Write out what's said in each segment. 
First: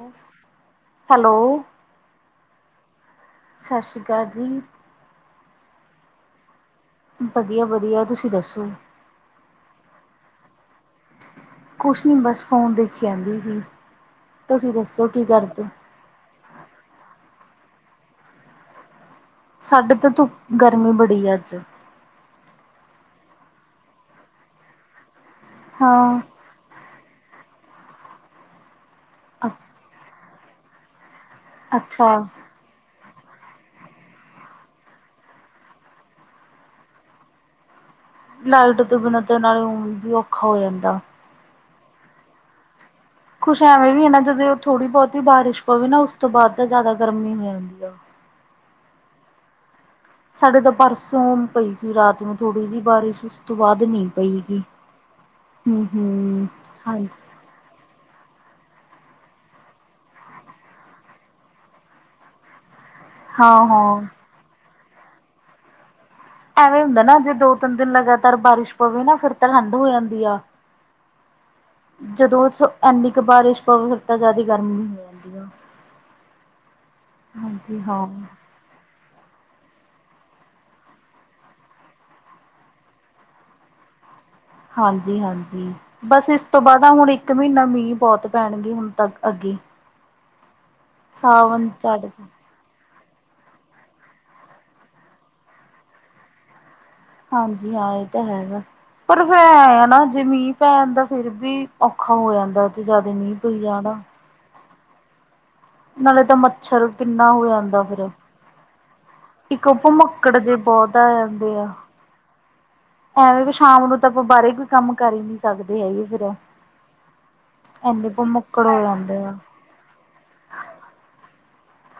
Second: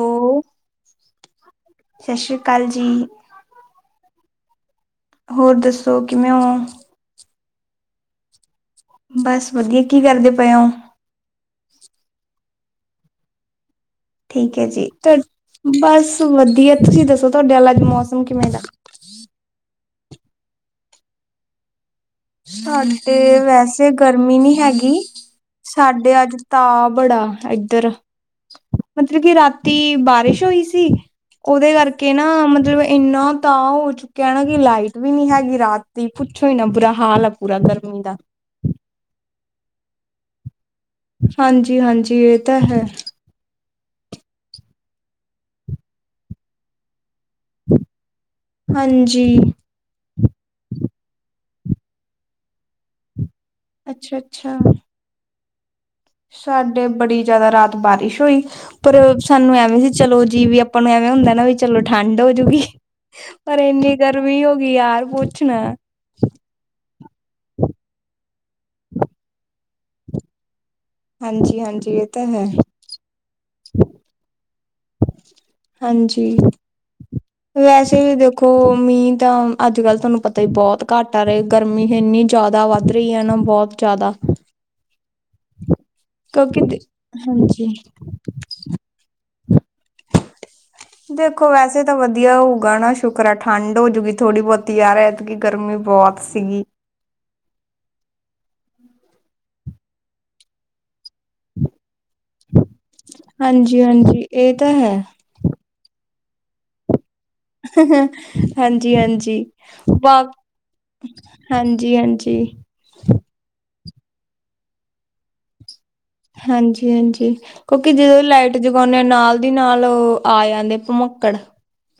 Hello hello, ਸਤਿ ਸ਼੍ਰੀ ਅਕਾਲ ਜੀ ਸਤਿ ਸ਼੍ਰੀ ਅਕਾਲ ਜੀ। ਹੋਰ ਦੱਸੋ ਕਿਵੇਂ ਹੋ? ਵਧੀਆ-ਵਧੀਆ ਤੁਸੀਂ ਦੱਸੋ? ਬਸ ਵਧੀਆ ਕੀ ਕਰਦੇ ਪਏ ਹੋ? ਕੁਛ ਨਹੀਂ ਬਸ ਫੋਨ ਦੇਖੀ ਜਾਂਦੀ ਸੀ। ਠੀਕ ਹੈ ਤੁਸੀਂ ਜੀ, ਦੱਸੋ ਪਰ ਕੀ ਕਰਦੇ ਬਸ ਵਧੀਆ, ਤੁਸੀਂ ਦੱਸੋ ਤੁਹਾਡੇ ਵੱਲ ਅੱਜ ਮੌਸਮ ਕਿਵੇਂ ਦਾ? ਸਾਡੇ ਤੋਂ ਧ, ਗਰਮੀ ਬੜੀ ਹੈ ਅੱਜ। ਸਾਡੇ, ਵੈਸੇ ਗਰਮੀ ਨਹੀਂ ਹੈਗੀ, ਹਾਂ ਸਾਡੇ ਅੱਜ ਤਾ ਬੜਾ ਇਏਧਰ ਮਤਲਬ ਕਿ ਅ ਰਾਤੀ, ਬਾਰਿਸ਼ ਹੋਈ ਸੀ। ਉਹਦੇ ਅੱਛਾ ਕਰਕੇ ਨਾ, ਮਤਲਬ ਇੰਨਾ ਤਾਂ ਹੋ ਚੁੱਕਿਆ ਨਾ ਕਿ ਲਾਈਟ ਵੀ ਨੀ ਹੈਗੀ ਰਾਤ ਦੀ ਪੁੱਛੋ ਹੀ ਨਾ ਬੁਰਾ ਹਾਲ ਆ ਬੂਰਾ ਗਰਮੀ ਦਾ। ਲਾਈਟ ਤੋਂ ਬਿਨਾਂ ਤੇ ਨਾਲੇ ਉ ਵੀ ਔਖਾ ਹੋ ਜਾਂਦਾ। ਹਾਂਜੀ- ਹਾਂਜੀ ਇਹ ਤਾਂ ਹੈ। ਕੁਛ ਐਵੇਂ ਵੀ ਹੈ ਨਾ ਜਦੋਂ ਥੋੜੀ-ਬਹੁਤੀ ਬਾਰਿਸ਼ ਪਵੇ ਨਾ ਉਸ ਤੋਂ ਬਾਅਦ ਤਾਂ ਜ਼ਿਆਦਾ ਗਰਮੀ ਹੋ ਜਾਂਦੀ ਆ। ਹਾਂਜੀ। ਸਾਡੇ ਤਾਂ ਪਰਸੋਂ ਪਈ ਸੀ ਰਾਤ ਨੂੰ ਥੋੜ੍ਹੀ ਜਿਹੀ ਬਾਰਿਸ਼ ਉਸ ਤੋਂ ਬਾਅਦ ਨੀ ਅੱਛਾ ਅੱਛਾ ਪਈਗੀ। ਹਮ-ਹਮ। ਸਾਡੇ ਬੜੀ ਜ਼ਿਆਦਾ ਰਾਤ ਬਾਰਿਸ਼ ਹੋਈ। ਪਰ ਸਾਨੂੰ ਐਵੇਂ ਸੀ ਚਲੋ ਜੀ ਵੀ ਆਪਾਂ ਨੂੰ ਐਵੇਂ ਹੁੰਦਾ ਨਾ ਵੀ ਚਲੋ ਠੰਡ ਹੋਜੂਗੀ। ਹਾਂ ਪਰ ਇੰਨੀ ਹਾਂ ਗਰਮੀ ਹੋ ਗਈ ਯਾਰ, ਪੁੱਛਣਾ। ਐਵੇਂ ਹੁੰਦਾ ਨਾ ਜੇ ਦੋ- ਤਿੰਨ ਦਿਨ ਲਗਾਤਾਰ ਬਾਰਿਸ਼ ਪਵੇ ਨਾ ਫਿਰ ਤਾਂ ਠੰਢ ਹੋ ਜਾਂਦੀ ਆ। ਹਾਂਜੀ- ਹਾਂਜੀ, ਇਹ ਤਾਂ ਹੈ। ਜਦੋਂ ਇੰਨੀ ਕੁ ਬਾਰਿਸ਼ ਪਵੇ ਫਿਰ ਤਾਂ ਜ਼ਿਆਦੇ। ਹਾਂਜੀ, ਹਾਂਜੀ ਵੈਸੇ ਹਾਂ ਵੀ ਦੇਖੋ। ਹੋਰ ਮੀਂਹ ਤਾਂ ਅੱਜ ਕੱਲ੍ਹ ਤੁਹਾਨੂੰ ਪਤਾ ਹੀ ਬਹੁਤ ਘੱਟ ਆ ਰਹੇ ਗਰਮੀ ਇੰਨੀ ਜ਼ਿਆਦਾ ਵੱਧ ਰਹੀ ਹੈ ਨਾ ਬਹੁਤ ਜ਼ਿਆਦਾ। ਹਾਂਜੀ -ਹਾਂਜੀ, ਬਸ ਇਸ ਤੋਂ ਕਿਉਂਕਿ ਬਾਅਦ ਹੁਣ ਇੱਕ ਮਹੀਨਾ ਹਾਂਜੀ ਮੀਂਹ ਬਹੁਤ ਪੈਣਗੇ ਹੁਣ ਤ ਅੱਗੇ ਦੇਖੋ ਸਾਵਣ ਵੈਸੇ ਤਾਂ ਚੜ੍ਹ ਵਧੀਆ ਹੋਊਗਾ ਨਾ ਸ਼ੁਕਰ ਆ ਠੰਡ ਹੋਜੂਗੀ ਥੋੜ੍ਹੀ-ਬਹੁਤੀ ਯਾਰ ਐਤਕੀ ਗਰਮੀ ਬਹੁਤ ਸੀਗੀ। ਹਾਂਜੀ ਹਾਂ ਇਹ ਤਾਂ ਹੈ। ਪਰ ਫਿਰ ਆਏ ਨਾ ਜੇ ਮੀਂਹ ਪੈ ਜਾਂਦਾ ਫਿਰ ਵੀ ਔਖਾ ਹੋ ਜਾਂਦਾ। ਜੇ ਜਿਆਦੇ ਮੀਹ ਹਾਂਜੀ- ਹਾਂਜੀ ਇਹ ਤਾਂ ਹੈ। ਨਾਲੇ ਤਾਂ ਮੱਛਰ ਕਿੰਨਾ ਹੋ ਜਾਂਦਾ। ਫਿਰ ਹਾਂਜੀ- ਹਾਂਜੀ ਇੱਕ [unintelligible] ਭਮੱਕੜ ਜੇ ਬਹੁਤ ਆ ਜਾਂਦੇ ਆ। ਹਾਂਜੀ -ਹਾਂਜੀ। ਐਵੇਂ ਵੀ ਸ਼ਾਮ ਨੂੰ ਤਾਂ ਆਪਾਂ ਬਾਹਰੇ ਕੋਈ ਕੰਮ ਕਰ ਹੀ ਨਹੀਂ ਸਕਦੇ ਹੈਗੇ। ਹਾਂਜੀ-ਹਾਂਜੀ, ਕਿਉਂਕਿ ਇੰਨੇ ਜਦੋਂ ਲਾਈਟ ਭਮੱਕੜ ਹੋ ਜਗਾਉਂਦੇ ਆ ਜਾਂਦੇ ਨਾਲ ਦੀ ਨਾਲ ਆ ਜਾਂਦੇ ਭਮੱਕੜ।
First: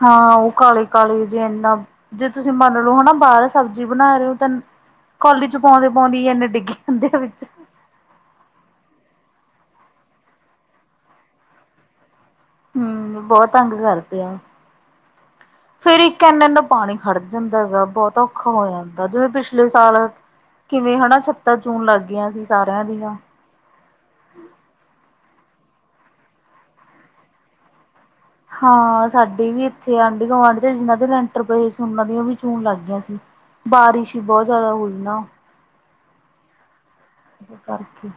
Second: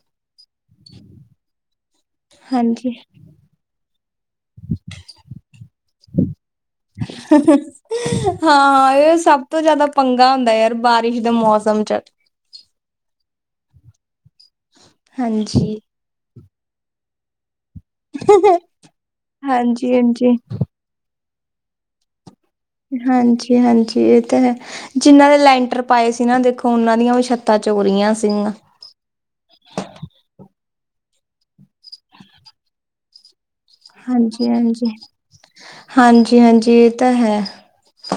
ਹਾਂ ਉਹ ਕਾਲੇ -ਕਾਲੇ ਜੇ ਇਨਾ, ਜੇ ਤੁਸੀਂ ਮੰਨ ਹਾਂਜੀ ਲਓ ਹਨਾ ਬਾਹਰ ਸਬਜ਼ੀ ਬਣਾ ਰਹੇ ਹੋ ਤਾਂ ਕੋਲੀ ਚ ਪਾਉਂਦੇ -ਪਾਉਂਦੀ ਇਨੇ ਡਿੱਗੀ ਜਾਂਦੇ ਆ ਵਿੱਚ ਹਾਂ ਇਹ ਸਭ ਤੋਂ ਜਿਆਦਾ ਪੰਗਾ ਹੁੰਦਾ ਯਾਰ ਬਾਰਿਸ਼ ਦੇ ਮੌਸਮ ਚ ਹਮ ਬਹੁਤ ਤੰਗ ਕਰਦੇ ਆ। ਹਾਂਜੀ। ਫੇਰ ਇੱਕ ਏਨਾ-ਏਨਾ ਪਾਣੀ ਖੜ ਜਾਂਦਾ ਹੈਗਾ ਬਹੁਤ ਔਖਾ ਹੋ ਜਾਂਦਾ ਜਿਵੇਂ ਪਿਛਲੇ ਹਾਂਜੀ ਸਾਲ ਹਾਂਜੀ ਕਿਵੇਂ ਹਨਾ ਛੱਤਾਂ ਚੋਣ ਲੱਗ ਗਈਆਂ ਸੀ। ਸਾਰਿਆਂ ਦੀਆਂ ਹਾਂਜੀ-ਹਾਂਜੀ ਇਹ ਤਾਂ ਹੈ। ਜਿਨਾਂ ਦੇ ਲੈਂਟਰ ਪਾਏ ਸੀ ਨਾ ਦੇਖੋ ਉਹਨਾਂ ਦੀਆਂ ਵੀ ਛੱਤਾਂ ਚੋਣ ਰਹੀਆਂ ਸੀਗੀਆਂ। ਹਾਂ, ਸਾਡੇ ਵੀ ਇੱਥੇ ਆਂਢੀ ਗੁਆਂਢ 'ਚ' ਜਿਹਨਾਂ ਦੇ ਲੈਂਟਰ ਪਏ ਸੀ ਉਹਨਾਂ ਦੀ ਉਹਨਾਂ ਦੀਆਂ ਵੀ ਚੋਣ ਲੱਗ ਗਈਆਂ ਸੀ। ਬਾਰਿਸ਼ ਈ ਬਹੁਤ ਹਾਂਜੀ ਜ਼ਿਆਦਾ ਹਾਂਜੀ ਹੋਈ ਨਾ। ਹਾਂਜੀ -ਹਾਂਜੀ ਤਾਂ ਹੈ ਏਸੇ ਕਰਕੇ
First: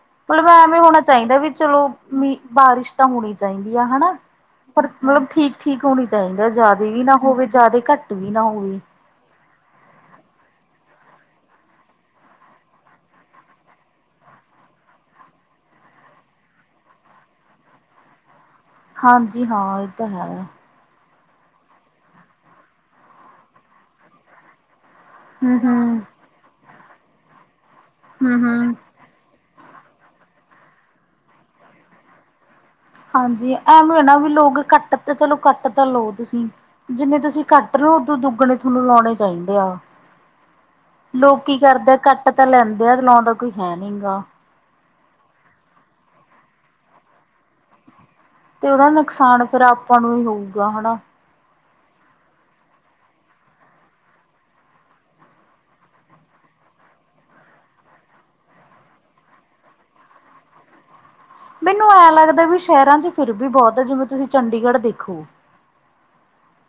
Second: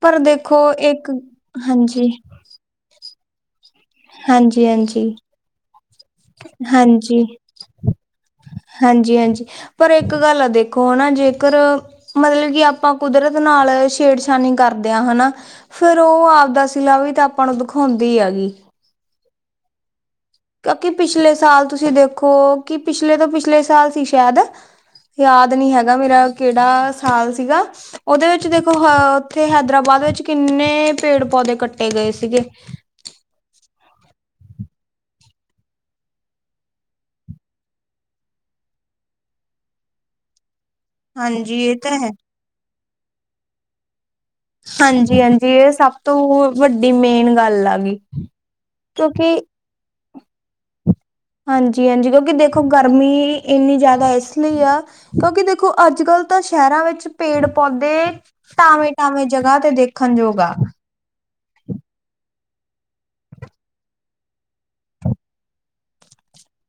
ਪਰ ਮਤਲਬ ਦੇਖੋ ਐਵੇਂ ਹੋਣਾ ਇੱਕ ਚਾਈਂਦਾ ਵੀ ਚਲੋ ਹਾਂਜੀ ਮੀ ਬਾਰਿਸ਼ ਤਾਂ ਹੋਣੀ ਚਾਈਂਦੀ ਆ ਹਨਾ ਹਾਂਜੀ ਪਰ ਹਾਂਜੀ ਮਤਲਬ ਠੀ ਠੀਕ ਹੋਣੀ ਚਾਈਂਦਾ ਜ਼ਾਦੇ ਵੀ ਨਾ ਹਾਂਜੀ, ਹੋਵੇ, ਜ਼ਾਦੇ ਘੱਟ ਵੀ ਨਾ ਹੋਵੇ। ਹਾਂਜੀ-ਹਾਂਜੀ ਪਰ ਇੱਕ ਗੱਲ ਆ ਦੇਖੋ ਹਨਾ ਜੇਕਰ ਮਤਲਬ ਕੀ ਆਪਾਂ ਕੁਦਰਤ ਨਾਲ ਛੇੜਛਾਨੀ ਕਰਦੇ ਆਂ ਹਨਾਂ ਫਿਰ ਉਅ ਆਵਦਾ ਸਿਲਾ ਵੀ ਤਾ ਆਪਾ ਨੂੰ ਦਖੌਂਦੀ ਆਗੀ। ਹਾਂਜੀ-ਹਾਂ ਇਹ ਤਾਂ ਹੈ। ਕਿਉਕਿ ਪਿਛਲੇ ਸਾਲ ਤੁਸੀ ਦੇਖੋ ਕਿ ਪਿਛਲੇ ਤੋ ਪਿਛਲੇ ਸਾਲ ਸੀ ਸ਼ਾਇਦ ਯਾਦ ਹੂੰ ਨੀਂ ਹੈਗਾ ਹੂੰ ਮੇਰਾ ਕਿਹੜਾ ਸਾਲ ਸੀਗਾ ਉਹਦੇ ਹੂੰ ਵਿੱਚ ਹੂੰ ਦੇਖੋ ਹਅ ਇੱਥੇ ਹੈਦਰਾਬਾਦ ਵਿੱਚ ਕਿੰਨੇ ਪੇੜ-ਪੌਦੇ ਕੱਟੇ ਗਏ ਸੀਗੇ। ਹਾਂਜੀ ਐਮੀ ਆ ਨਾ ਵੀ ਲੋਗ ਕੱਟ ਤੇ ਚਲੋ ਕੱਟ ਤਾ ਲਓ ਤੁਸੀਂ। ਜਿੰਨੇ ਤੁਸੀ ਕੱਟ ਰਹੇ ਹੋ ਓਦੂ ਦੁੱਗਣੇ ਥੋਨੂੰ ਲੌਣੇ ਚਾਈਂਦੇ ਆ। [inaudible] ਲੋਕ ਕੀ ਹਾਂਜੀ ਇਹ ਕਰਦੇ ਤਾਂ ਆਂ ਹੈ, ਕੱਟ ਤਾ ਲੈਂਦੇ ਆ ਲਾਉਂਦਾ ਕੋਈ ਹੈ ਨੀਂ ਗਾ। ਹਾਂਜੀ-ਅੰਜੀ ਏ ਸਭ ਤੋਅ ਵੱਡੀ ਮੇਨ ਗੱਲ ਆ ਗੀ। ਤੇ ਉਹਦਾ ਕਿਉਂਕਿ ਨੁਕਸਾਨ ਫਿਰ ਆਪਾਂ ਨੂੰ ਈ ਹੋਊਗਾ ਹਨਾ। ਹਾਂਜੀ- ਹਾਂਜੀ ਕਿਉਂਕਿ ਦੇਖੋ ਗਰਮੀ ਇੰਨੀ ਜ਼ਿਆਦਾ ਇਸ ਲਈ ਆ ਕਿਉਂਕਿ ਦੇਖੋ ਅੱਜ-ਕੱਲ੍ਹ ਤਾਂ ਸ਼ਹਿਰਾਂ ਵਿੱਚ ਪੇੜ-ਪੌਦੇ ਟਾਵੇਂ-ਟਾਵੇਂ ਜਗ੍ਹਾ ਤੇ ਦੇਖਣ ਯੋਗ ਆ। ਮੈਨੂੰ ਐਂ ਲਗਦੈ ਵੀ ਸ਼ਹਿਰਾਂ 'ਚ' ਫਿਰ ਵੀ ਬਹੁਤ ਐ ਜਿਵੇਂ ਤੁਸੀ ਚੰਡੀਗੜ੍ਹ ਦੇਖੋ। [inaudible]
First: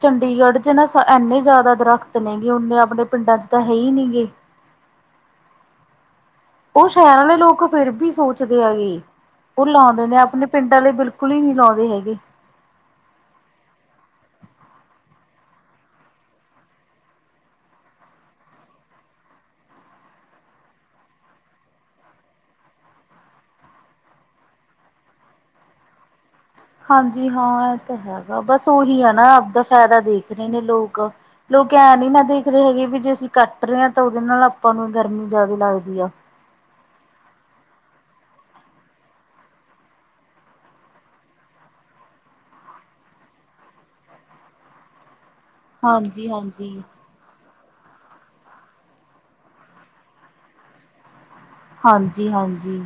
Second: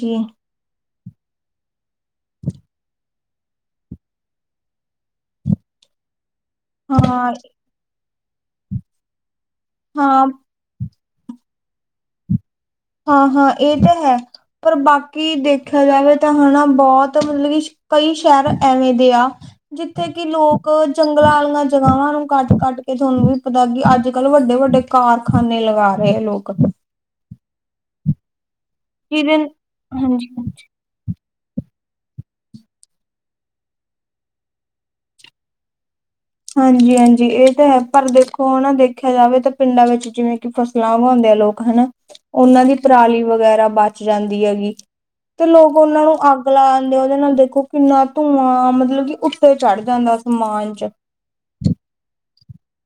ਚੰਡੀਗੜ੍ਹ 'ਚ' ਨਾ ਸ ਇੰਨੇ ਜ਼ਾਦਾ ਦਰਖਤ ਨੇ ਗੇ ਓਨੇ ਆਪਣੇ ਪਿੰਡਾਂ 'ਚ' ਤਾ ਹਈ ਨੀ ਗੇ। ਉਅ ਸ਼ਹਿਰਾਂ ਹਾਂ ਲੇ ਲੋਕ ਫਿਰ ਵੀ ਸੋਚਦੇ ਆਗੇ ਉਅ ਲੌਂਦੇ ਨੇ ਹਾਂ ਆਪਣੇ ਪਿੰਡਾਂ ਲੇ ਬਿਲਕੁਲ ਈ ਨੀ ਲੌਂਦੇ ਹੈਗੇ। ਹਾਂ-ਹਾਂ ਇ ਤੇ ਹੈ ਪਰ ਬਾਕੀ ਦੇਖਿਆ ਜਾਵੇ ਤਾਂ ਹਨਾ ਬੌਤ ਮਤਲਬ ਵੀ ਕਈ ਸ਼ਹਿਰ ਐਵੇਂ ਦੇ ਆ ਜਿੱਥੇ ਕਿ ਲੋਕ ਜੰਗਲਾਂ ਆਲੀਂਆਂ ਜਗ੍ਹਾਵਾਂ ਨੂੰ ਕੱਟ- ਕੱਟ ਕੇ ਥੋਨੂੰ ਵੀ ਪਤਾ ਕਿ ਅੱਜ-ਕੱਲ੍ਹ ਵੱਡੇ-ਵੱਡੇ ਕਾਰਖਾਨੇ ਲਗਾ ਰਹੇ ਆ ਲੋਕ। ਹਾਂਜੀ-ਹਾਂ ਐਤੇ ਹੈਗਾ ਬੱਸ ਉਹੀ ਆ ਨਾ ਜਿਹਦੇ ਆਵਦਾ ਫੈਦਾ ਹਾਂਜੀ ਦੇਖਦੇ ਨੇ ਲੋਕ। ਲੋਕ ਐਂ ਨੀ ਨਾ ਦੇਖਦੇ ਹੈਗੇ ਵੀ ਜੇ ਅਸੀ ਕੱਟ ਰਹੇ ਤਾਂ ਉਦੇ ਨਾਲ ਆਪਾਂ ਨੂੰ ਗਰਮੀ ਜਾਇਦੇ ਲਗਦੀ ਐ। ਹਾਂਜੀ-ਹਾਂਜੀ ਇਅ ਤੇ ਹੈ ਪਰ ਦੇਖੋ ਹਨਾ ਦੇਖਿਆ ਜਾਵੇ ਤਾ ਪਿੰਡਾਂ ਵਿੱਚ ਜਿਵੇਂ ਕਿ ਫਸ ਲਾਂ ਉਗੌਂਦੇਆ ਲੋਕ ਹਨਾ ਉਨਾਂ ਦੀ ਪਰਾਲੀ ਵਗੈਰਾ ਬੱਚ ਜਾਂਦੀ ਆ ਗੀ। ਤੇ ਲੋਕ ਓਨਾਂ ਨੂੰ ਹਾਂਜੀ ਅੱਗ ਲਾ ਹਾਂਜੀ ਦਿੰਦੇ ਆ। ਉਹਦੇ ਨਾਲ ਦੇਖੋ ਕਿੰਨਾ ਧੂੰਆਂ ਮਤਲਬ ਕਿ ਉੱਤੇ ਚੜ੍ਹ ਜਾਂਦਾ ਅਸਮਾਨ 'ਚ'। ਹਾਂਜੀ-ਹਾਂਜੀ।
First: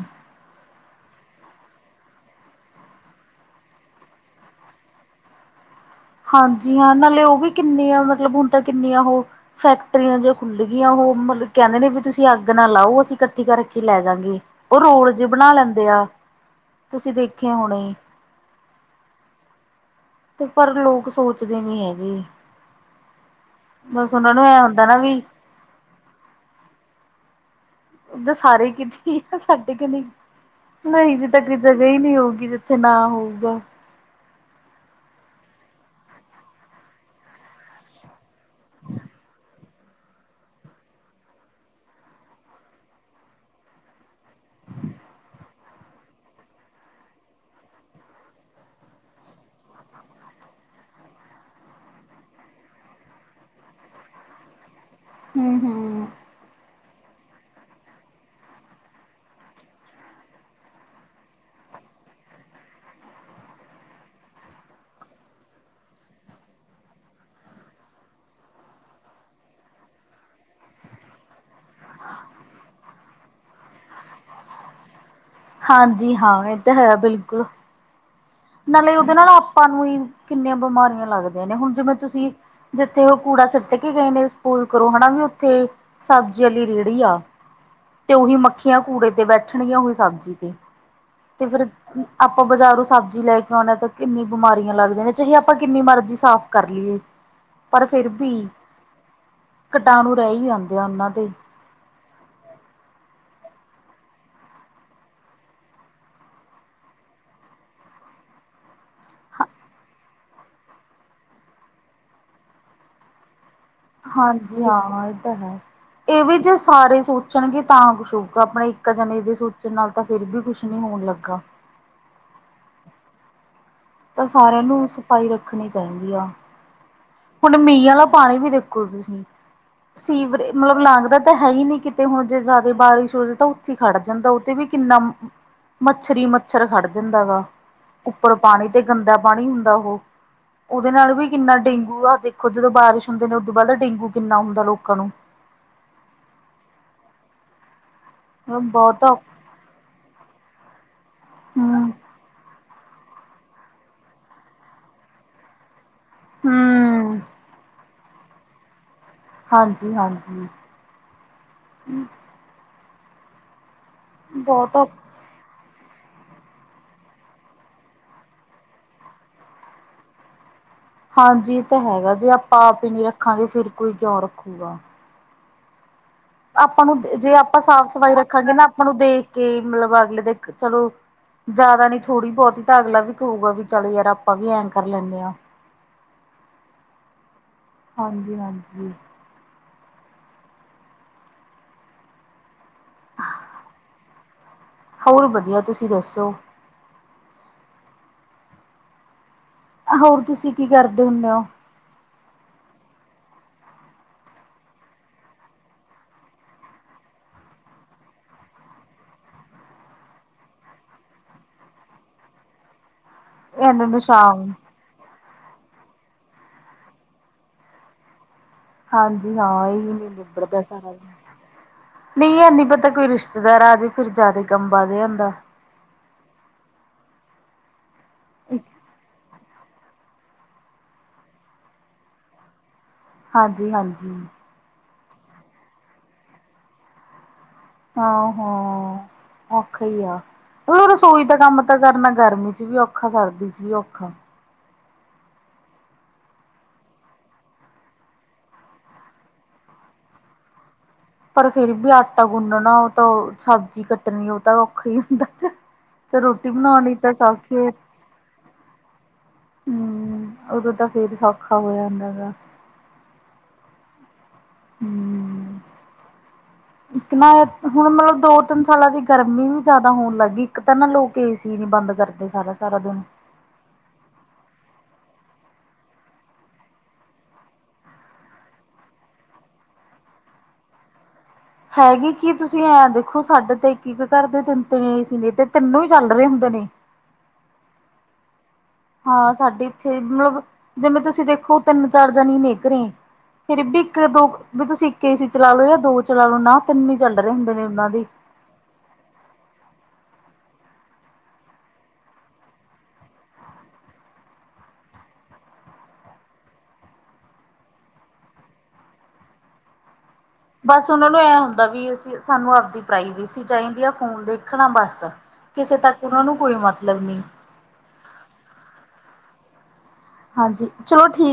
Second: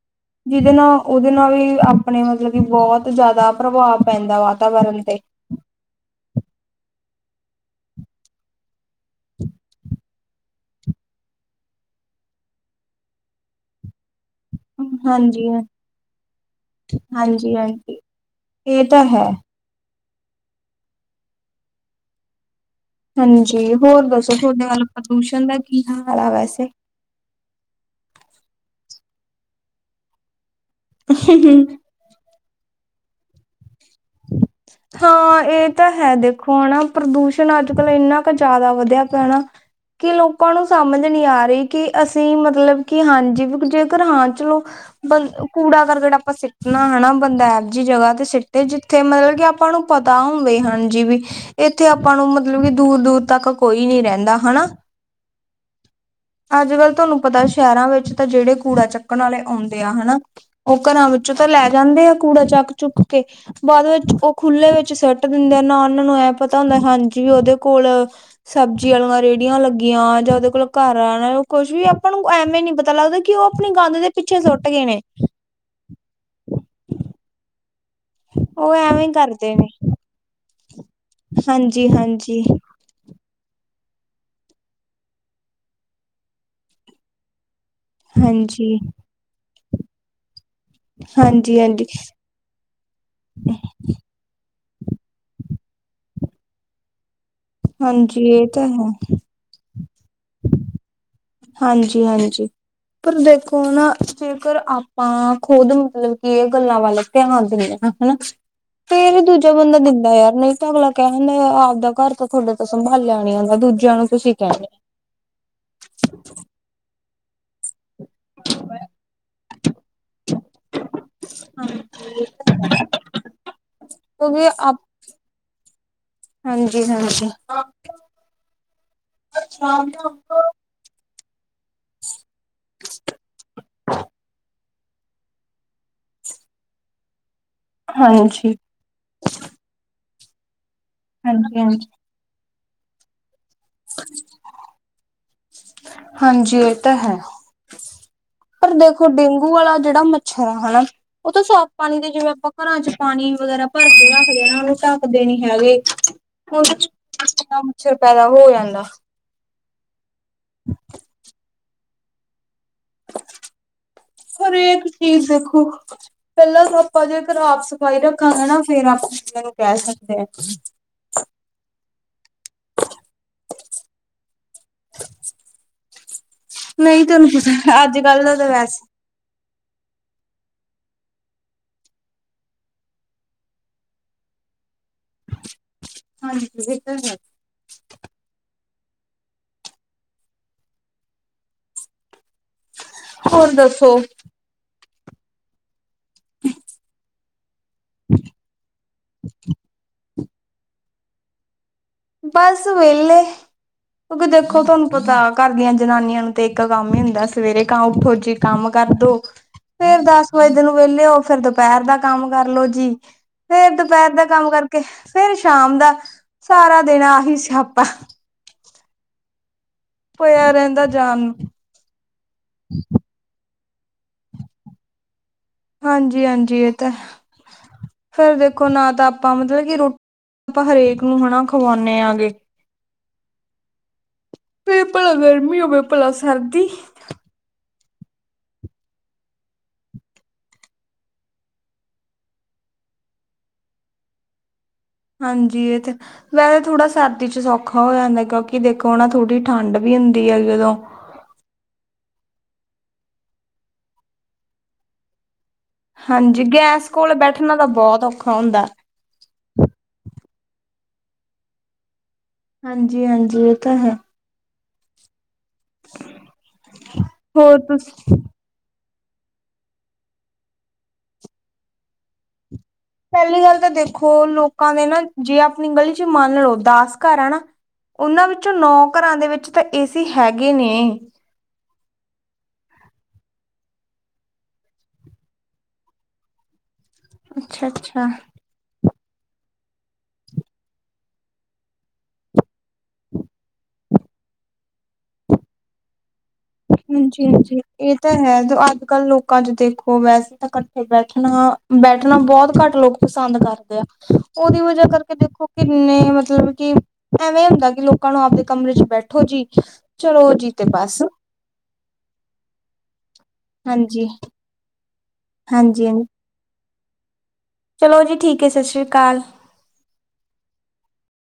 ਜਿਦੇ ਨਾਂ ਉਦੇ ਨਾਂ ਵੀ ਆਪਣੇ ਮਤਲਬ ਕਿ ਬਹੁਤ ਜਿਆਦਾ ਪ੍ਰਭਾਵ ਪੈਂਦਾ ਵਾਤਾਵਰਨ 'ਤੇ। ਹਾਂਜੀ- ਹਾਂ ਨਾਲੇ ਉਅ ਵੀ ਕਿੰਨਿਆਂ ਮਤਲਬ ਹੁਣ ਤਾ ਕਿੰਨੀਆਂ ਹੋ ਫੈਕਟਰੀਆ ਜੀਆ। ਖੁੱਲ ਗੀਆ ਉਹ ਮਤਲਬ ਕਹਿੰਦੇ ਨੇ ਵੀ ਤੁਸੀ ਅੱਗ ਨਾ ਲਾਓ ਅਸੀ ਕੱਠੀ ਕਰ ਕੇ ਲੈਜਾਂਗੇ। ਉਅ ਰੋਲ ਜੇ ਹਾਂਜੀ ਬਣਾ ਲੈਂਦੇ ਆ, ਤੁਸੀ ਦੇਖੇ ਹੋਣੇ। ਇ ਤਾ ਹੈ। ਤੇ ਪਰ ਲੋਕ ਸੋਚਦੇ ਨੀ ਹੈਗੇ। ਹਾਂਜੀ ਹੋਰ ਬਸ ਉਹਨਾਂ ਦੱਸੋ ਨੂੰ ਐ ਥੋਡੇ ਵੱਲ ਹੁੰਦਾ ਨਾ ਵੀ ਪ੍ਰਦੂਸ਼ਣ ਦਾ ਕੀ ਹਾਲ ਆ ਵੈਸੇ? ਉਦਾ ਸਾਰੇ ਕਿਤੇਈ ਆ [unintelligible] ਨੀ ਊਗੀ ਜਿੱਥੇ ਨਾ ਹੋਊਗਾ। ਹਾਂ ਇਹ ਤਾ ਹੈ ਦੇਖੋ ਹਨਾ ਪ੍ਰਦੂਸ਼ਣ ਅੱਜ-ਕੱਲ੍ਹ ਇੰਨਾ ਕ ਜਿਆਦਾ ਵਧੀਆ ਪਿਆ ਨਾਂ। ਕਿ ਲੋਕਾਂ ਨੂੰ ਸਮਝ ਨਹੀਂ ਆ ਰਹੀ ਕਿ ਅਸੀਂ ਮਤਲਬ ਕਿ ਹਾਂਜੀ ਵੀ ਜੇਕਰ ਹਾਂ ਚਲੋ, ਬੰ ਕੂੜਾ-ਕਰਕਟ ਆਪਾਂ ਸਿੱਟਣਾ ਹਨਾ। ਬੰਦਾ ਐ ਜਿਹੀ ਜਗ੍ਹਾ ਤੇ ਸੀਟੇ ਜਿੱਥੇ ਮਤਲਬ ਕਿ ਆਪਾਂ ਨੂੰ ਪਤਾ ਹੋਵੇ ਹਨ ਜੀ ਵੀ। ਇੱਥੇ ਆਪਾਂ ਨੂੰ ਮਤਲਬ ਕਿ ਦੂਰ-ਦੂਰ ਤੱਕ ਕੋਈ ਨੀ ਰਹਿੰਦਾ ਹਨਾ। ਹਮ-ਹਮ। ਅੱਜ-ਕੱਲ੍ਹ ਤੁਹਾਨੂੰ ਪਤਾ ਸ਼ਹਿਰਾਂ ਵਿੱਚ ਤਾਂ ਜਿਹੜੇ ਕੂੜਾ ਚੱਕਣ ਵਾਲੇ ਆਉਦੇ ਆ ਹਨਾ। ਉਹ ਘਰਾਂ ਵਿੱਚੋਂ ਤਾਂ ਲੈ ਜਾਂਦੇ ਆ ਕੂੜਾ ਚੱਕ-ਚੁੱਕ ਕੇ ਬਾਅਦ ਵਿੱਚ ਉਹ ਖੁੱਲ੍ਹੇ ਵਿੱਚ ਸਿੱਟ ਦਿੰਦੇ ਆ ਨਾ ਉਹਨਾਂ ਨੂੰ ਇਹ ਪਤਾ ਹੁੰਦਾ। ਹਾਂਜੀ ਵੀ ਉਹਦੇ ਕੋਲ ਸਬਜ਼ੀ ਵਾਲੀਆਂ ਰੇਹੜੀਆਂ ਲੱਗੀਆਂ ਜਾਂ ਉਹਦੇ ਕੋਲ ਘਰ ਆਣਾ ਕੁੱਛ ਵੀ ਆਪਾਂ ਨੂੰ ਐਵੇਂ ਨੀ ਪਤਾ ਲੱਗਦਾ ਕਿ ਉਹ ਆਪਣੀ ਗੰਦ ਦੇ ਪਿੱਛੇ ਸੁੱਟ ਗੇ ਨੇ। ਹਾਂਜੀ ਹਾਂ। ਇਹ ਤਾਂ ਹੈ ਬਿਲਕੁਲ। ਉਹ ਨਾਲੇ ਐਵੇਂ ਉਹਦੇ ਨਾਲ ਕਰਦੇ ਆਪਾਂ ਨੇ ਨੂੰ ਵੀ ਕਿੰਨੀਆਂ ਬਿਮਾਰੀਆਂ ਲੱਗਦੀਆਂ ਨੇ ਹੁਣ ਹਾਂਜੀ ਜਿਵੇਂ ਤੁਸੀਂ? ਹਾਂਜੀ ਜਿੱਥੇ ਉਹ ਕੂੜਾ ਸੁੱਟ ਕੇ ਗਏ ਨੇ, ਸਪੋਲ ਕਰੋ ਹਨਾ ਵੀ ਉੱਥੇ ਸਬਜ਼ੀ ਆਲੀ ਰੇਹੜੀ ਆ। ਤੇ ਉਹੀ ਹਾਂਜੀ ਮੱਖੀਆਂ ਕੂੜੇ ਤੇ ਬੈਠਣਗੀਆਂ ਉਹੀ ਸਬਜ਼ੀ ਤੇ। ਤੇ ਹਾਂਜੀ ਫਿਰ ਹਾਂਜੀ ਆਪਾਂ ਬਾਜ਼ਾਰੋਂ ਸਭ ਲੈ ਕੇ ਆਉਣੇ ਤਾਂ ਕਿੰਨੀ ਬਿਮਾਰੀਆਂ ਲੱਗਦੀ ਨੇ ਚਾਹੇ ਆਪਾਂ ਕਿੰਨੀ ਮਰਜ਼ੀ ਸਾਫ਼ ਕਰ ਲਈਏ। ਪਰ ਫਿਰ ਹਾਂਜੀ ਵੀ ਇਹ ਤਾਂ ਹੈ ਕੀਟਾਣੂ ਰਹਿ ਹੀ ਜਾਂਦੇ ਆ ਉਹਨਾਂ ਤੇ। ਹਾਂਜੀ-ਹਾਂਜੀ। ਪਰ ਦੇਖੋ ਨਾ, ਜੇਕਰ ਆਪਾਂ ਖੁਦ ਮਤਲਬ ਕਿ ਇਹ ਗੱਲਾਂ ਵੱਲ ਧਿਆਨ ਦਿਣੇ ਆ। [unintelligible] ਫੇਰ ਵੀ ਦੂਜਾ ਬੰਦਾ ਦਿੰਦਾ ਯਾਰ ਨਹੀਂ ਤਾਂ ਅਗਲਾ ਕਹਿ ਹੁੰਦਾ ਆਪਦਾ ਘਰ ਤਾਂ ਤੁਹਾਡੇ ਤੋਂ ਸੰਭਾਲਿਆ ਨੀ ਜਾਂਂਦਾ ਦੂਜਾ ਹਾਂਜੀ ਹਾਂ ਇਹ ਤਾਂ ਹੈ। ਇਹ ਵੀ ਜੇ ਸਾਰੇ ਸੋਚਣਗੇ ਤਾਂ ਕੁਛ ਹੋਉ। ਆਪਣੇ ਇੱਕ ਜਣੇ ਦੇ ਸੋਚਣ ਨਾਲ ਤਾਂ ਫਿਰ ਵੀ ਕੁਛ ਨੀ ਹੋਣ ਲੱਗਾ। [unintelligible] ਤਾਂ ਸਾਰਿਆਂ ਨੂੰ ਸਫ਼ਾਈ ਰੱਖਣੀ ਚਾਹੀਦੀ ਆ। ਹਾਂਜੀ-ਹਾਂਜੀ। ਹੁਣ ਮੀਂਹ ਆਲਾ ਪਾਣੀ ਵੀ ਦੇਖੋ ਤੁਸੀਂ? ਸੀਵਰੇ ਮਤਲਬ ਲੰਘਦਾ ਤਾਂ ਹੈ ਹੀ ਨਹੀਂ ਕਿਤੇ ਹੁਣ ਜੇ ਜ਼ਿਆਦਾ ਬਾਰਿਸ਼ ਹੋ ਜਾਵੇ ਤਾਂ ਉੱਥੇ ਖੜ ਜਾਂਦਾ ਉੱਥੇ ਵੀ ਕਿੰਨਾ ਮੱਛਰ-ਮੱਛਰ ਖੜ ਜਾਂਦਾ ਗਾ ਉੱਪਰ ਹਾਂਜੀ ਪਾਣੀ ਤੇ ਗੰਦਾ ਪਾਣੀ ਹੁੰਦਾ ਉਹੋ। ਉਹਦੇ ਨਾਲ ਵੀ ਕਿੰਨਾ ਹਾਂਜੀ ਡੇਂਗੂ ਆ ਦੇਖੋ, ਜਦੋਂ ਬਾਰਿਸ਼ ਹੁੰਦੇ ਨੇ ਉਦੋਂ ਬਾਅਦ ਡੇਂਗੂ ਕਿੰਨਾ ਹੁੰਦਾ ਲੋਕਾਂ ਨੂੰ। ਹਾਂਜੀ ਇਹ ਤਾਂ ਹੈ। ਪਰ ਬਹੁਤ ਦੇਖੋ ਡੇਂਗੂ ਵਾਲਾ ਜਿਹੜਾ ਮੱਛਰ ਆ ਹਨਾ। ਉਹ ਤਾਂ ਸਾਫ਼ ਹਮ ਪਾਣੀ ਦੇ ਜਿਵੇਂ ਆਪਾਂ ਘਰਾਂ 'ਚ' ਪਾਣੀ ਵਗੈਰਾ ਭਰ ਕੇ ਰੱਖਦੇ ਹ ਉਹਨੂੰ ਢੱਕਦੇ ਨੀ ਹੈਗੇ। ਉਹਦੇ ਹਮ ਕਿੰਨਾ ਮੱਛਰ ਪੈਦਾ ਹੋ ਜਾਂਦਾ। ਹਾਂਜੀ-ਹਾਂਜੀ। ਬਹੁਤ ਹਰੇਕ ਚੀਜ਼ ਦੇਖੋ ਪਹਿਲਾਂ ਆਪਾਂ ਜੇ ਘਰ ਆਪ ਸਫ਼ਾਈ ਰੱਖਾਂਗੇ ਨਾ ਫੇਰ ਆਪਾਂ ਦੂਜਿਆਂ ਨੂੰ ਕਹਿ ਸਕਦੇ ਆ। ਹਾਂਜੀ ਇਹ ਤਾਂ ਹੈਗਾ ਜੇ ਆਪਾਂ ਆਪ ਹੀ ਨਹੀਂ ਰੱਖਾਂਗੇ ਫਿਰ ਕੋਈ ਕਿਉਂ ਰੱਖੂਗਾ। ਆਪਾਂ ਨੂੰ ਨਹੀਂ ਤੁਹਾਨੂੰ ਜੇ ਆਪਾਂ ਪਤਾ ਅੱਜ ਸਾਫ਼-ਸਫ਼ਾਈ ਕੱਲ ਦਾ ਤਾਂ ਰੱਖਾਂਗੇ ਨਾ ਆਪਾਂ ਵੈਸੇ ਨੂੰ ਦੇਖ ਕੇ ਮਤਲਬ ਅਗਲੇ ਦੇ ਚਲੋ। ਜ਼ਿਆਦਾ ਨੀ ਥੋੜ੍ਹੀ ਬਹੁਤੀ ਹੀ ਤਾਂ ਅਗਲਾ ਵੀ ਕਹੂੰਗਾ ਵੀ ਚੱਲ ਯਾਰ ਆਪਾਂ ਵੀ ਐਂ ਕਰ ਲੈਣੇ ਆ। ਹਾਂਜੀ ਇਹ ਤਾਂ ਹੈ। ਹਾਂਜੀ-ਹਾਂਜੀ। ਹੋਰ ਦੱਸੋ? ਹੋਰ ਵਧੀਆ। ਤੁਸੀਂ ਦੱਸੋ? [inaudible] ਹੋਰ ਤੁਸੀਂ ਕੀ ਕਰਦੇ ਹੁਣੇ ਓ? ਬੱਸ ਵੇਹਲੇ। ਕਿਉਂਕਿ ਦੇਖੋ ਤੁਹਾਨੂੰ ਪਤਾ। ਘਰ ਦੀਆਂ ਜਨਾਨੀਆਂ ਨੂੰ ਤੇ ਇੱਕ ਕੰਮ ਹੀ ਹੁੰਦਾ ਸਵੇਰੇ ਕ ਉੱਠੋ ਜੀ। ਕੰਮ ਕਰਦੋ, ਫੇਰ ਦਸ ਵਜੇ ਨੂੰ ਵਿਹਲੇਓ ਫਿਰ ਦੁਪਹਿਰ ਦਾ ਕੰਮ ਕਰਲੋ ਜੀ। ਫੇਰ ਇਹਨਾਂ ਨੂੰ ਦੁਪਹਿਰ ਦਾ ਕੰਮ ਸ਼ਾਮ ਕਰਕੇ, ਫੇਰ ਸ਼ਾਮ ਦਾ, ਸਾਰਾ ਦਿਨ ਆਹੀ ਸਿਆਪਾ। ਹਾਂਜੀ ਹਾਂ [unintelligible] ਹੋਇਆ ਰਹਿੰਦਾ ਸਾਰਾ ਦਿਨ। ਜਾਨ ਨੂੰ। ਨਹੀਂ ਐਨੀ ਪਤਾ ਕੋਈ ਰਿਸ਼ਤੇਦਾਰ ਆ ਜੇ ਫਿਰ ਜ਼ਿਆਦਾ ਕੰਮ ਵੱਧ ਜਾਂਦਾ। ਹਾਂਜੀ-ਹਾਂਜੀ ਇਹ ਤਾਂ, ਫੇਰ ਦੇਖੋ ਨਾ ਤਾਂ ਆਪਾਂ ਮਤਲਬ ਕਿ ਰੋ, ਆਪਾਂ ਹਰੇਕ ਨੂੰ ਹਨਾ ਖਵਾਉਣੇ ਆਗੇ। ਹਾਂਜੀ-ਹਾਂਜੀ। ਫਿਰ ਭਲਾ ਗਰਮੀ ਹੋਵੇ, ਭਲਾ ਸਰਦੀ। ਹਾਂ-ਹਾਂ ਔਖਾ ਹੀ ਆ। ਹਨਾ ਰਸੋਈ ਦਾ ਕੰਮ ਤਾਂ ਕਰਨਾ ਗਰਮੀ 'ਚ' ਵੀ ਔਖਾ ਸਰਦੀ 'ਚ' ਵੀ ਔਖਾ। ਹਾਂਜੀ ਇਹ ਤੇ ਵੈਸੇ ਥੋੜ੍ਹਾ ਸਰਦੀ 'ਚ' ਸੌਖਾ ਹੋ ਜਾਂਦਾ ਕਿਉਂਕਿ ਦੇਖੋ ਨਾ ਥੋੜ੍ਹੀ ਠੰਢ ਵੀ ਹੁੰਦੀ ਆ ਉਦੋਂ। ਪਰ ਫੇਰ ਵੀ ਆਟਾ ਗੁੰਨਣਾ ਉਹ ਤੋ ਸਬਜ਼ੀ ਕੱਟਣੀ ਉਹ ਤਾਂ ਔਖਾ ਹੀ ਹੁੰਦਾ [unintelligible] ਹਾਂਜੀ ਰੋਟੀ ਗੈਸ ਬਣਾਉਣੀ ਤਾਂ ਕੋਲ ਬੈਠਣਾ ਸੌਖੀ ਤਾਂ ਹੈ ਬਹੁਤ ਔਖਾ ਹੁੰਦਾ। ਹਮ, ਉਦੋਂ ਤਾਂ ਫਿਰ ਸੌਖਾ ਹੋ ਜਾਂਦਾ ਗਾ। ਹਾਂਜੀ-ਹਾਂਜੀ ਇਹ ਤਾਂ ਹੈ। ਹਮ, ਇੱਕ ਨਾ ਹੋਰ ਹੁਣ ਤੁਸੀਂ ਮਤਲਬ ਦੋ ਤਿੰਨ ਸਾਲਾਂ ਦੀ ਗਰਮੀ ਵੀ ਜ਼ਿਆਦਾ ਹੋਣ ਲੱਗ ਗਈ ਇੱਕ ਤਾਂ ਨਾ ਲੋਕ ਏ ਸੀ ਨੀ ਬੰਦ ਕਰਦੇ ਸਾਰਾ- ਸਾਰਾ ਦਿਨ। ਪਹਿਲੀ ਗੱਲ ਤਾਂ ਦੇਖੋ ਲੋਕਾਂ ਦੇ ਨਾ ਜੇ ਆਪਣੀ ਗਲੀ ਚ ਮੰਨ ਲਓ ਦਸ ਘਰ ਆ ਨਾ ਉਹਨਾਂ ਵਿੱਚੋਂ ਨੌ ਘਰਾਂ ਦੇ ਵਿੱਚ ਤਾਂ ਏਸੀ ਹੈਗੇ ਨੇ। ਹੈਗੀ ਕੀ ਤੁਸੀਂ ਐਂ ਦੇਖੋ ਸਾਡੇ ਤੇ ਇੱਕ ਘਰਦੇ ਤਿੰਨ -ਤਿੰਨ ਏ ਸੀ ਨੇ ਤੇ ਤਿੰਨੋ ਹੀ ਚੱਲ ਰਹੇ ਹੁੰਦੇ ਨੇ। ਅੱਛਾ -ਅੱਛਾ। ਹਾਂ ਸਾਡੇ ਇੱਥੇ ਮਤਲਬ ਜਿਵੇਂ ਤੁਸੀਂ ਦੇਖੋ ਤਿੰਨ ਚਾਰ ਜਣੇ ਈ ਨੇ ਘਰੇ। ਫਿਰ ਵੀ ਇੱਕ, ਦੋ ਵੀ ਤੁਸੀਂ ਇੱਕ ਏ ਸੀ ਚਲਾ ਲੋ ਜਾਂ ਦੋ ਚਲਾ ਲਓ। ਨਾ ਤਿੰਨ ਹੀ ਚੱਲ ਹਾਂਜੀ ਰਹੇ ਹੁੰਦੇ -ਹਾਂਜੀ ਨੇ ਉਹਨਾਂ ਇਹ ਦੇ ਤਾਂ ਹੈ ਅੱਜ ਕੱਲ ਲੋਕੀ ਲੋਕਾਂ 'ਚ ਦੇਖੋ ਵੈਸੇ ਤਾਂ ਇਕੱਠੇ ਬੈਠਣਾ, ਬੈਠਣਾ ਬਹੁਤ ਘੱਟ ਲੋਕ ਪਸੰਦ ਕਰਦੇ ਆ। ਉਹਦੀ ਵਜ੍ਹਾ ਕਰਕੇ ਦੇਖੋ ਕਿੰਨੇ ਮਤਲਬ ਕਿ ਐਵੇਂ ਹੁੰਦਾ ਕਿ ਲੋਕਾਂ ਨੂੰ ਆਪਦੇ ਕਮਰੇ ਚ ਬੈਠੋ ਜੀ, ਚਲੋ ਜੀ। ਬਸ ਉਹਨਾਂ ਨੂੰ ਐ ਹੁੰਦਾ ਵੀ ਅਸੀਂ ਸਾਨੂੰ ਆਪਦੀ ਪ੍ਰਾਈਵੇਸੀ ਚਾਹੀਦੀ ਆ ਹਾਂਜੀ। ਫੋਨ ਦੇਖਣਾ ਬਸ, ਕਿਸੇ ਹਾਂਜੀ-ਹਾਂਜੀ ਤੱਕ ਉਹਨਾਂ ਨੂੰ ਕੋਈ ਮਤਲਬ ਨੀ। ਚਲੋ ਜੀ ਠੀਕ ਹੈ, ਸਤਿ ਸ਼੍ਰੀ ਅਕਾਲ। ਹਾਂਜੀ ਚਲੋ ਠੀਕ